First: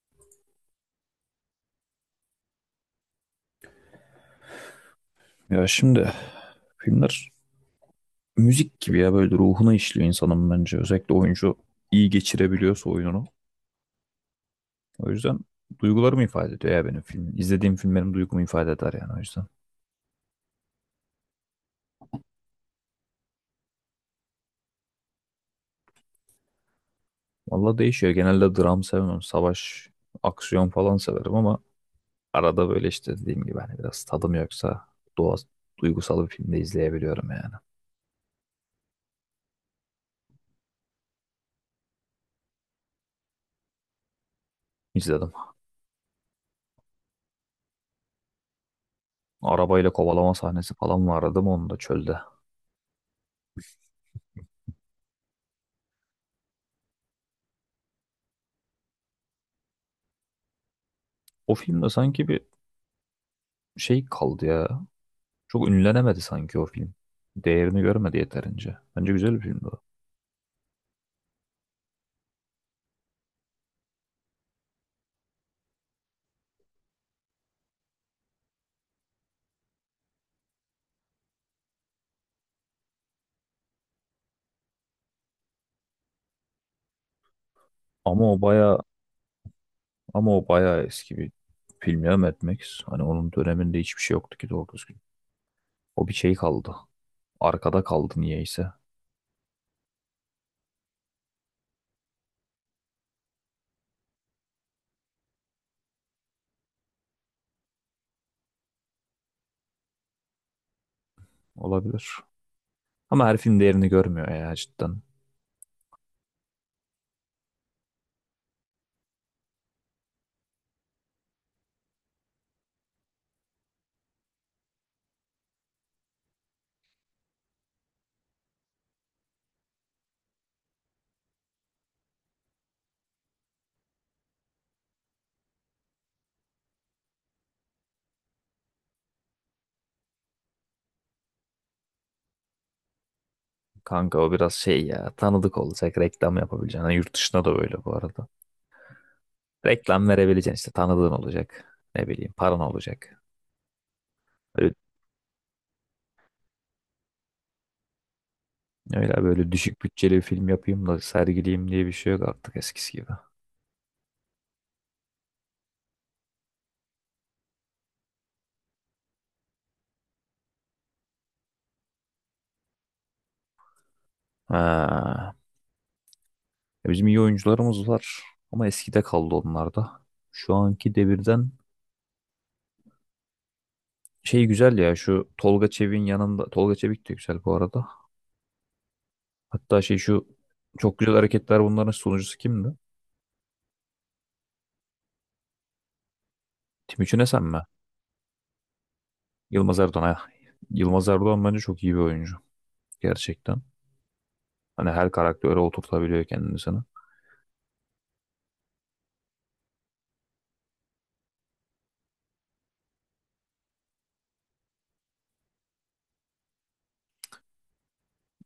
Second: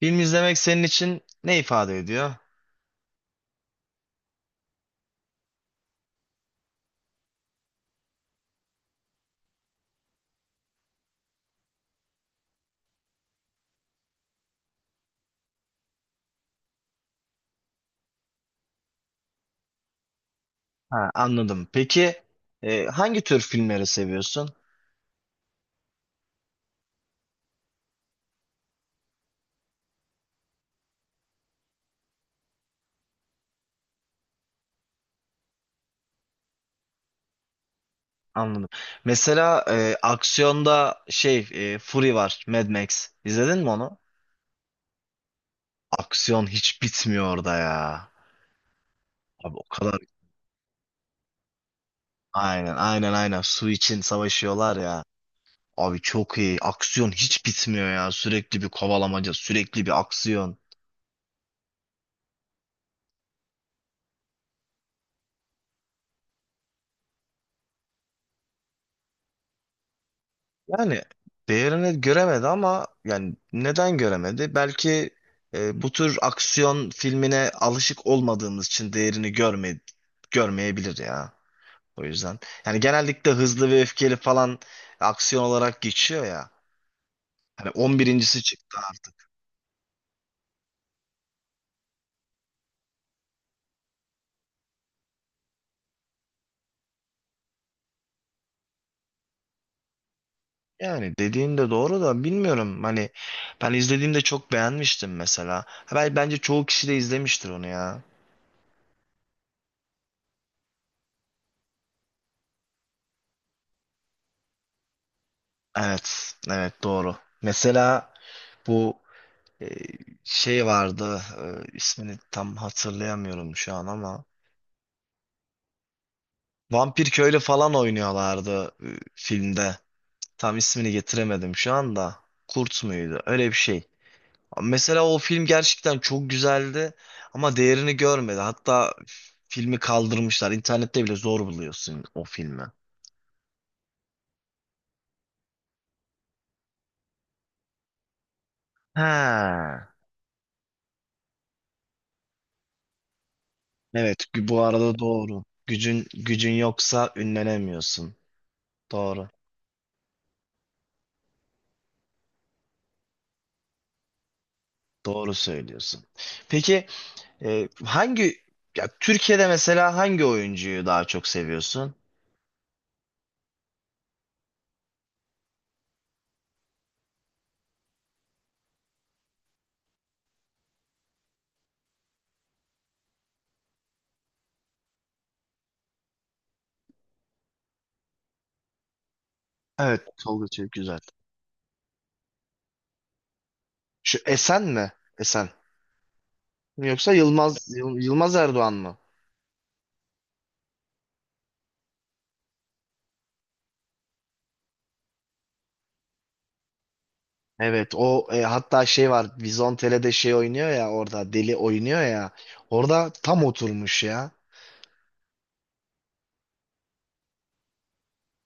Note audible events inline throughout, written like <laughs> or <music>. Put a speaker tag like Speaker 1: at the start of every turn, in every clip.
Speaker 1: Film izlemek senin için ne ifade ediyor?
Speaker 2: Ya şimdi filmler müzik gibi ya böyle ruhuna işliyor insanın bence. Özellikle oyuncu iyi geçirebiliyorsa oyununu. O yüzden duygularımı ifade ediyor ya benim filmim İzlediğim film benim duygumu ifade eder yani o yüzden.
Speaker 1: Ha, anladım. Peki, hangi tür filmleri seviyorsun?
Speaker 2: Valla değişiyor. Genelde dram sevmem. Savaş, aksiyon falan severim ama arada böyle işte dediğim gibi hani biraz tadım yoksa doğa duygusal bir filmde izleyebiliyorum yani.
Speaker 1: Anladım. Mesela aksiyonda Fury var, Mad Max. İzledin mi onu?
Speaker 2: İzledim.
Speaker 1: Aksiyon hiç bitmiyor orada ya. Abi o
Speaker 2: Arabayla
Speaker 1: kadar
Speaker 2: kovalama sahnesi falan vardı değil mi onun da çölde.
Speaker 1: aynen, aynen, aynen, su için savaşıyorlar ya. Abi çok iyi. Aksiyon hiç bitmiyor ya. Sürekli bir kovalamaca, sürekli bir aksiyon.
Speaker 2: O filmde sanki bir şey kaldı ya. Çok ünlenemedi sanki o film. Değerini görmedi yeterince. Bence güzel bir filmdi o.
Speaker 1: Yani değerini göremedi ama yani neden göremedi? Belki bu tür aksiyon filmine alışık olmadığımız için değerini görmeyebilir ya. O yüzden. Yani genellikle hızlı ve öfkeli falan aksiyon olarak geçiyor ya. Hani
Speaker 2: Ama o
Speaker 1: 11.si çıktı
Speaker 2: baya
Speaker 1: artık.
Speaker 2: ama o baya eski bir film ya Mad Max. Hani onun döneminde hiçbir şey yoktu ki doğru düzgün. O bir şey kaldı. Arkada kaldı niyeyse.
Speaker 1: Yani dediğin de doğru da bilmiyorum. Hani ben izlediğimde çok beğenmiştim mesela. Ha, bence çoğu kişi de izlemiştir onu ya.
Speaker 2: Olabilir. Ama her film değerini görmüyor ya cidden.
Speaker 1: Evet, evet, doğru. Mesela bu Ee, şey vardı, ismini tam hatırlayamıyorum şu an ama Vampir Köylü falan oynuyorlardı, filmde. Tam ismini getiremedim şu anda. Kurt muydu? Öyle bir şey. Mesela o film gerçekten çok güzeldi ama değerini görmedi. Hatta filmi kaldırmışlar. İnternette bile zor buluyorsun o filmi.
Speaker 2: Kanka o biraz şey ya tanıdık olacak reklam yapabileceksin. Hani yurt dışında da böyle bu arada.
Speaker 1: Ha.
Speaker 2: Reklam verebileceksin işte tanıdığın olacak. Ne bileyim paran olacak.
Speaker 1: Evet, bu
Speaker 2: Öyle.
Speaker 1: arada doğru. Gücün yoksa ünlenemiyorsun.
Speaker 2: Öyle
Speaker 1: Doğru.
Speaker 2: böyle düşük bütçeli bir film yapayım da sergileyim diye bir şey yok artık eskisi gibi.
Speaker 1: Doğru söylüyorsun. Peki, hangi ya Türkiye'de mesela hangi oyuncuyu daha çok seviyorsun?
Speaker 2: Ha. Ya bizim iyi oyuncularımız var ama eskide kaldı onlar da. Şu anki devirden şey güzel ya şu Tolga Çevik'in yanında Tolga Çevik de güzel bu arada. Hatta şey
Speaker 1: Evet,
Speaker 2: şu
Speaker 1: Tolga Çevik güzel.
Speaker 2: çok güzel hareketler bunların sunucusu kimdi?
Speaker 1: Şu Esen mi? Esen. Yoksa
Speaker 2: Timuçin Esen mi?
Speaker 1: Yılmaz Yılmaz Erdoğan mı?
Speaker 2: Yılmaz Erdoğan. Ha. Yılmaz Erdoğan bence çok iyi bir oyuncu gerçekten. Hani her karaktere oturtabiliyor kendini sana.
Speaker 1: Evet, o, hatta şey var. Vizontele'de şey oynuyor ya, orada deli oynuyor ya. Orada tam oturmuş ya.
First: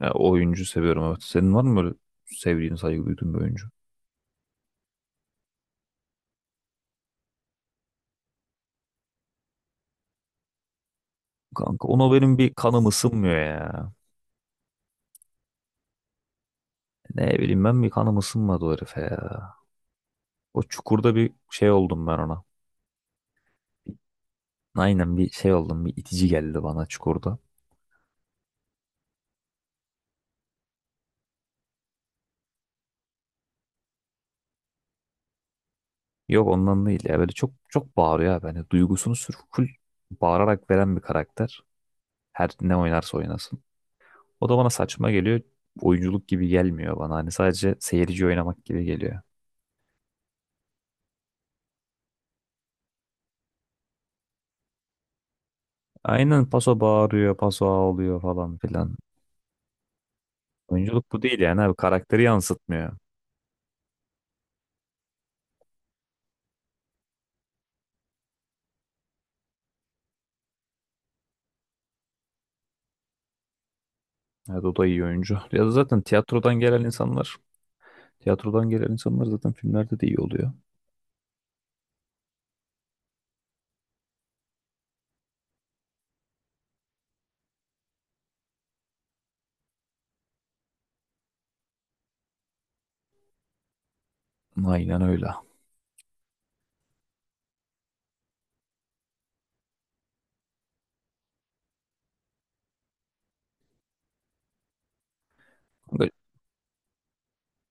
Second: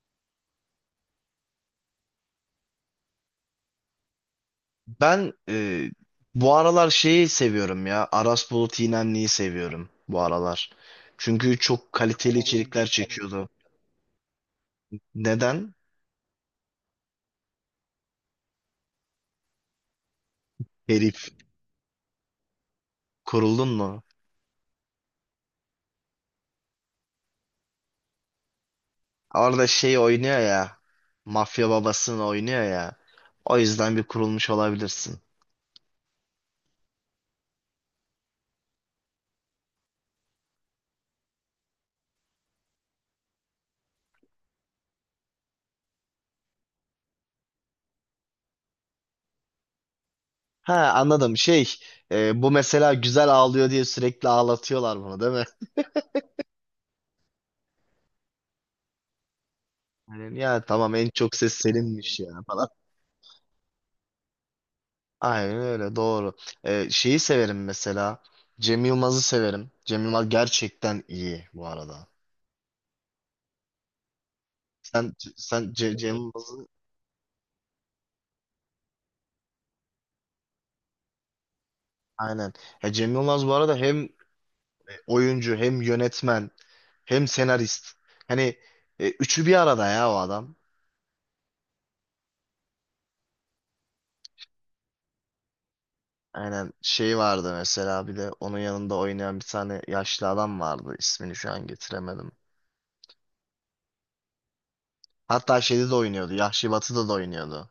Speaker 2: Ya, o oyuncu seviyorum evet. Senin var mı böyle sevdiğin, saygı duyduğun bir oyuncu?
Speaker 1: Ben, bu aralar şeyi seviyorum ya. Aras Bulut İynemli'yi seviyorum bu aralar. Çünkü
Speaker 2: Kanka
Speaker 1: çok
Speaker 2: ona
Speaker 1: kaliteli
Speaker 2: benim bir
Speaker 1: içerikler
Speaker 2: kanım ısınmıyor
Speaker 1: çekiyordu.
Speaker 2: ya.
Speaker 1: Neden?
Speaker 2: Ne bileyim ben bir kanım ısınmadı o herife ya. O çukurda
Speaker 1: Herif.
Speaker 2: bir şey oldum ben ona.
Speaker 1: Kuruldun mu?
Speaker 2: Aynen bir şey oldum bir itici geldi bana çukurda.
Speaker 1: Orada şey oynuyor ya. Mafya babasını oynuyor ya. O yüzden bir kurulmuş olabilirsin.
Speaker 2: Yok ondan değil ya böyle çok çok bağırıyor abi. Hani duygusunu sırf full bağırarak veren bir karakter. Her ne oynarsa oynasın. O da bana saçma geliyor. Oyunculuk gibi gelmiyor bana. Hani sadece seyirci oynamak gibi geliyor.
Speaker 1: Ha, anladım. Bu mesela güzel ağlıyor diye sürekli ağlatıyorlar bunu, değil mi?
Speaker 2: Aynen paso bağırıyor, paso ağlıyor falan filan.
Speaker 1: Yani, ya tamam, en
Speaker 2: Oyunculuk bu
Speaker 1: çok
Speaker 2: değil
Speaker 1: ses
Speaker 2: yani abi
Speaker 1: seninmiş
Speaker 2: karakteri
Speaker 1: ya falan.
Speaker 2: yansıtmıyor.
Speaker 1: Aynen öyle, doğru. Şeyi severim mesela. Cem Yılmaz'ı severim. Cem Yılmaz gerçekten iyi bu arada.
Speaker 2: Evet o da iyi
Speaker 1: Sen
Speaker 2: oyuncu. Ya da
Speaker 1: sen
Speaker 2: zaten
Speaker 1: Cem
Speaker 2: tiyatrodan
Speaker 1: Yılmaz'ı,
Speaker 2: gelen insanlar, tiyatrodan gelen insanlar zaten filmlerde de iyi oluyor.
Speaker 1: aynen. Ya Cem Yılmaz bu arada hem oyuncu, hem yönetmen, hem senarist. Hani üçü bir arada ya o adam.
Speaker 2: Aynen öyle.
Speaker 1: Aynen, şey vardı mesela, bir de onun yanında oynayan bir tane yaşlı adam vardı. İsmini şu an getiremedim. Hatta şeyde de
Speaker 2: Kanka,
Speaker 1: oynuyordu. Yahşi Batı'da da oynuyordu.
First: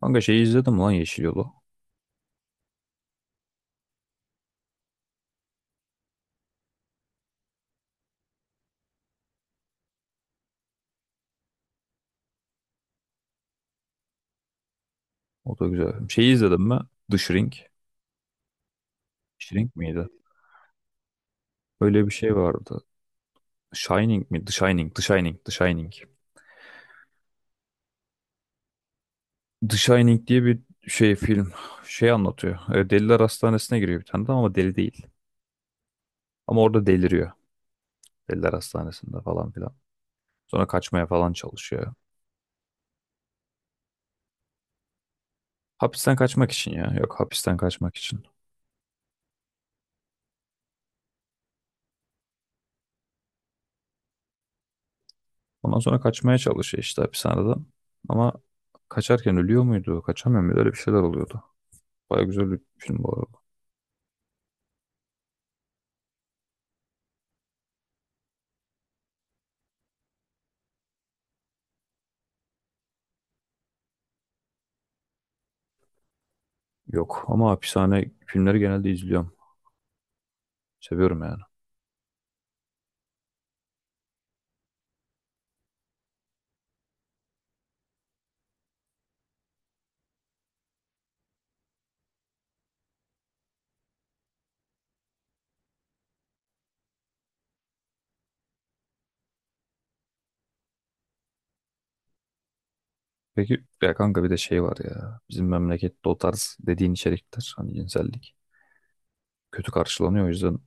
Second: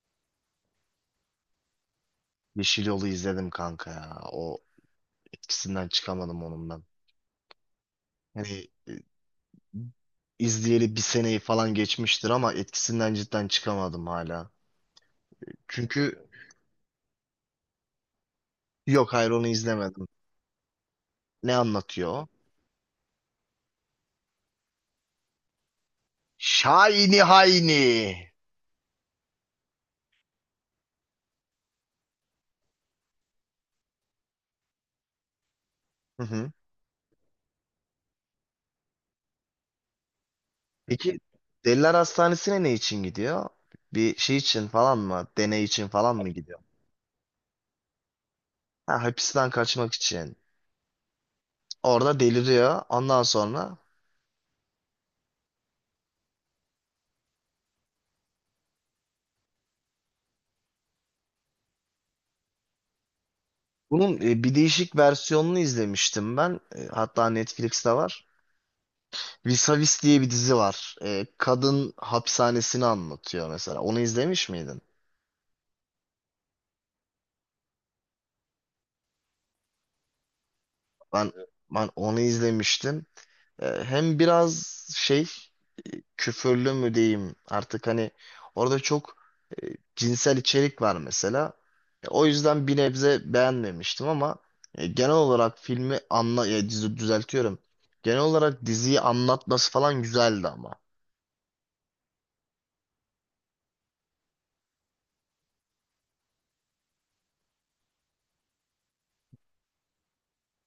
Speaker 2: kanka, şeyi izledim lan Yeşil Yolu.
Speaker 1: Yeşil Yol'u izledim kanka ya. O etkisinden çıkamadım onun ben. Hani izleyeli bir seneyi falan geçmiştir ama etkisinden cidden çıkamadım hala.
Speaker 2: O da güzel.
Speaker 1: Çünkü
Speaker 2: Şeyi izledim mi? The Shrink.
Speaker 1: yok, hayır, onu
Speaker 2: Shrink
Speaker 1: izlemedim.
Speaker 2: miydi?
Speaker 1: Ne
Speaker 2: Öyle
Speaker 1: anlatıyor
Speaker 2: bir
Speaker 1: o?
Speaker 2: şey vardı. Shining mi? The Shining, The Shining, The Shining.
Speaker 1: Şahini Hayni.
Speaker 2: The Shining diye bir şey film şey anlatıyor. E, Deliler Hastanesi'ne giriyor bir tane de ama deli değil.
Speaker 1: Hı hı.
Speaker 2: Ama orada deliriyor. Deliler Hastanesi'nde falan filan. Sonra kaçmaya
Speaker 1: Peki,
Speaker 2: falan
Speaker 1: Deliler
Speaker 2: çalışıyor.
Speaker 1: Hastanesi'ne ne için gidiyor? Bir şey için falan mı? Deney için falan
Speaker 2: Hapisten
Speaker 1: mı
Speaker 2: kaçmak
Speaker 1: gidiyor?
Speaker 2: için ya. Yok hapisten kaçmak için.
Speaker 1: Ha, hapisten kaçmak için. Orada deliriyor. Ondan sonra
Speaker 2: Ondan sonra kaçmaya çalışıyor işte hapishaneden. Ama kaçarken ölüyor muydu? Kaçamıyor muydu? Öyle bir şeyler oluyordu. Baya güzel bir film bu arada.
Speaker 1: bunun, bir değişik versiyonunu izlemiştim ben. Hatta Netflix'te var. Vis-a-Vis diye bir dizi var. Kadın hapishanesini anlatıyor mesela. Onu izlemiş miydin?
Speaker 2: Yok ama hapishane filmleri genelde izliyorum. Seviyorum
Speaker 1: Ben
Speaker 2: yani.
Speaker 1: ben onu izlemiştim. Hem biraz şey, küfürlü mü diyeyim artık, hani orada çok e, cinsel içerik var mesela. O yüzden bir nebze beğenmemiştim ama genel olarak dizi düzeltiyorum. Genel olarak diziyi anlatması falan güzeldi ama.
Speaker 2: Peki ya kanka bir de şey var ya. Bizim memlekette o tarz dediğin içerikler hani cinsellik kötü karşılanıyor. O yüzden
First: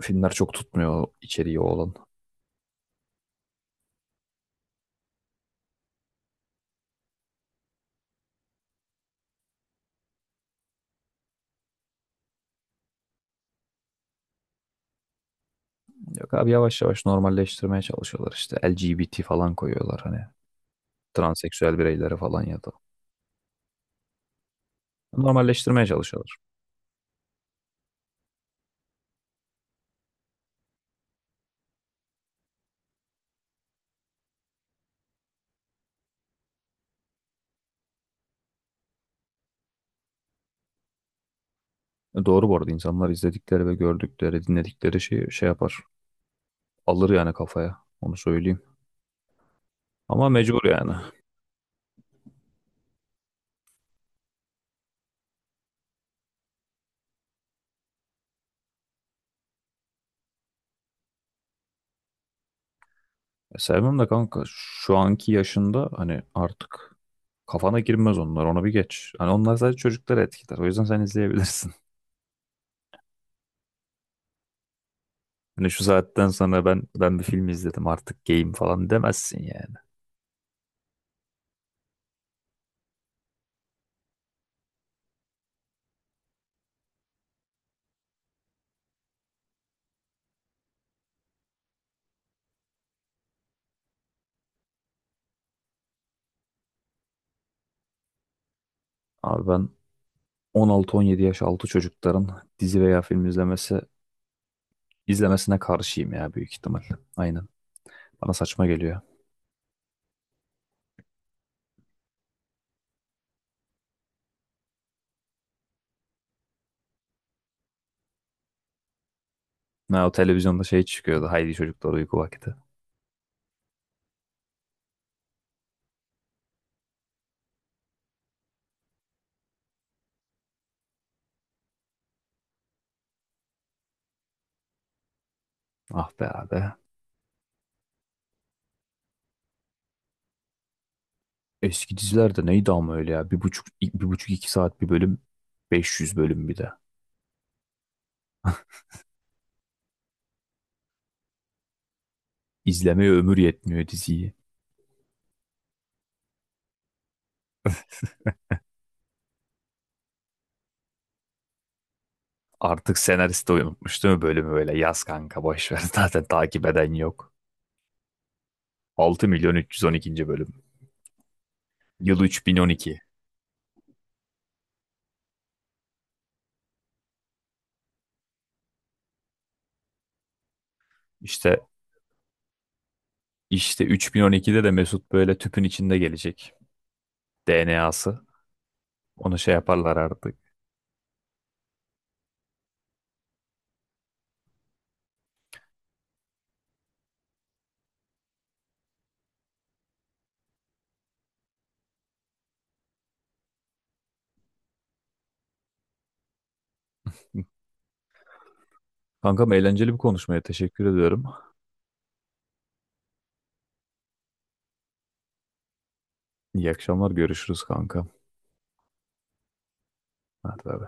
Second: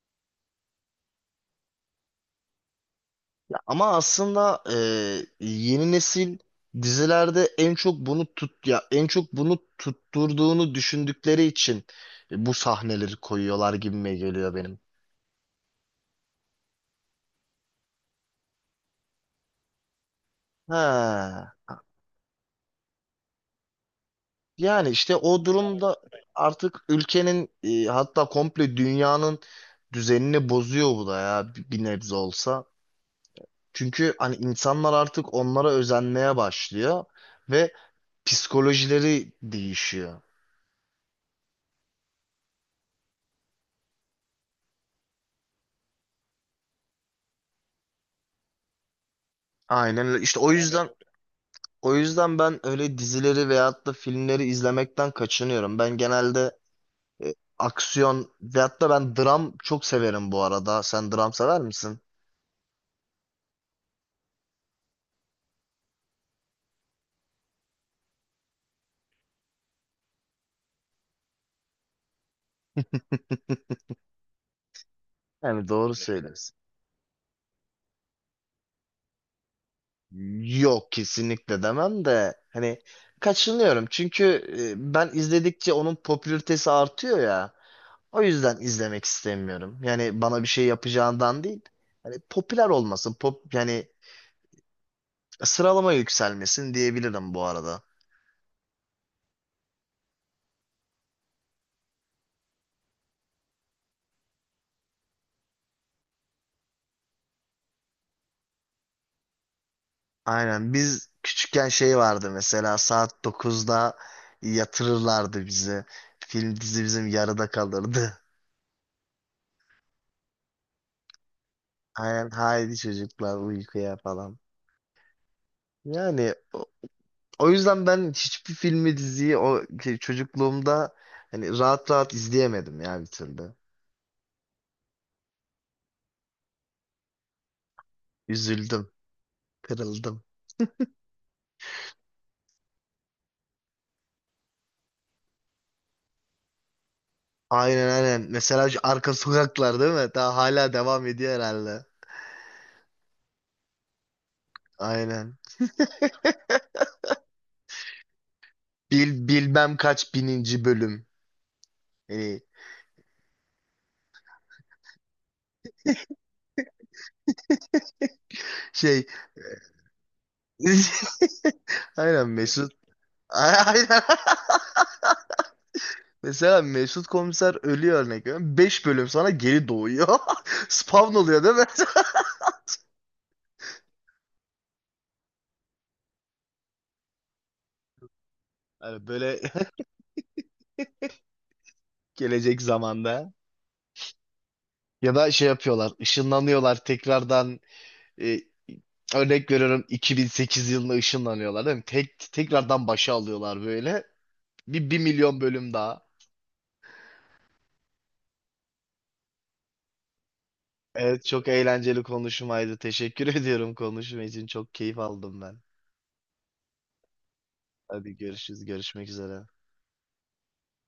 Speaker 2: filmler çok tutmuyor o içeriği olan.
Speaker 1: Ya, ama aslında yeni nesil dizilerde en çok bunu tutturduğunu düşündükleri için bu sahneleri koyuyorlar gibime geliyor benim.
Speaker 2: Yok abi yavaş yavaş normalleştirmeye çalışıyorlar işte. LGBT falan koyuyorlar hani.
Speaker 1: He.
Speaker 2: Transseksüel bireyleri falan ya da.
Speaker 1: Yani işte o
Speaker 2: Normalleştirmeye
Speaker 1: durumda
Speaker 2: çalışıyorlar.
Speaker 1: artık ülkenin, hatta komple dünyanın düzenini bozuyor bu da ya, bir nebze olsa. Çünkü hani insanlar artık onlara özenmeye başlıyor ve psikolojileri değişiyor.
Speaker 2: E, doğru bu arada insanlar izledikleri ve gördükleri, dinledikleri şeyi şey yapar. Alır yani kafaya. Onu söyleyeyim.
Speaker 1: Aynen öyle.
Speaker 2: Ama
Speaker 1: İşte o
Speaker 2: mecbur
Speaker 1: yüzden
Speaker 2: yani.
Speaker 1: o yüzden ben öyle dizileri veyahut da filmleri izlemekten kaçınıyorum. Ben genelde aksiyon veyahut da ben dram çok severim bu arada. Sen dram sever misin?
Speaker 2: E, sevmem de kanka şu anki yaşında hani artık kafana girmez onlar. Onu bir geç. Hani onlar sadece çocukları etkiler. O yüzden sen izleyebilirsin. <laughs>
Speaker 1: Yani
Speaker 2: Hani şu
Speaker 1: doğru
Speaker 2: saatten
Speaker 1: söylüyorsun.
Speaker 2: sonra ben bir film izledim artık game falan demezsin yani.
Speaker 1: Yok, kesinlikle demem de hani kaçınıyorum, çünkü ben izledikçe onun popülaritesi artıyor ya. O yüzden izlemek istemiyorum. Yani bana bir şey yapacağından değil. Hani popüler olmasın, yani sıralama yükselmesin diyebilirim bu arada.
Speaker 2: Abi ben 16-17 yaş altı çocukların dizi veya film izlemesine karşıyım ya büyük ihtimal. Aynen. Bana saçma geliyor.
Speaker 1: Aynen, biz küçükken şey vardı mesela, saat 9'da yatırırlardı bizi. Film dizi bizim yarıda kalırdı.
Speaker 2: Ha, o televizyonda şey çıkıyordu. Haydi çocuklar
Speaker 1: <laughs>
Speaker 2: uyku
Speaker 1: Aynen,
Speaker 2: vakti.
Speaker 1: haydi çocuklar uykuya falan. Yani, o yüzden ben hiçbir filmi, diziyi o şey, çocukluğumda hani rahat rahat izleyemedim ya bir türlü.
Speaker 2: Ah be abi.
Speaker 1: Üzüldüm, kırıldım.
Speaker 2: Eski dizilerde neydi ama öyle ya. Bir buçuk iki saat bir bölüm. 500 bölüm bir de.
Speaker 1: Aynen, aynen. Mesela şu Arka Sokaklar, değil mi? Daha hala devam ediyor herhalde.
Speaker 2: İzlemeye ömür yetmiyor diziyi.
Speaker 1: Aynen. Bilmem kaç bininci bölüm. Yani
Speaker 2: Artık senarist de unutmuş değil mi bölümü böyle? Yaz kanka boş ver. <laughs> Zaten takip eden yok.
Speaker 1: şey
Speaker 2: 6 milyon 312. bölüm.
Speaker 1: <laughs>
Speaker 2: Yıl
Speaker 1: aynen, Mesut.
Speaker 2: 3012.
Speaker 1: <laughs> Aynen. Mesela Mesut Komiser ölüyor, örnek veriyorum. 5 bölüm sonra geri doğuyor. <laughs> Spawn oluyor, değil
Speaker 2: İşte
Speaker 1: mi? <laughs>
Speaker 2: işte 3012'de de Mesut böyle tüpün içinde gelecek. DNA'sı.
Speaker 1: Hani
Speaker 2: Onu
Speaker 1: böyle
Speaker 2: şey yaparlar artık.
Speaker 1: <laughs> gelecek zamanda. Ya da şey yapıyorlar, ışınlanıyorlar tekrardan, e, örnek veriyorum, 2008 yılında ışınlanıyorlar değil mi? Tekrardan başa alıyorlar böyle. Bir milyon bölüm daha.
Speaker 2: Kankam eğlenceli bir konuşmaya teşekkür
Speaker 1: Evet,
Speaker 2: ediyorum.
Speaker 1: çok eğlenceli konuşmaydı. Teşekkür <laughs> ediyorum konuşma için. Çok keyif aldım ben.
Speaker 2: İyi akşamlar. Görüşürüz kanka.
Speaker 1: Hadi, görüşürüz. Görüşmek üzere.
Speaker 2: Hadi bay bay.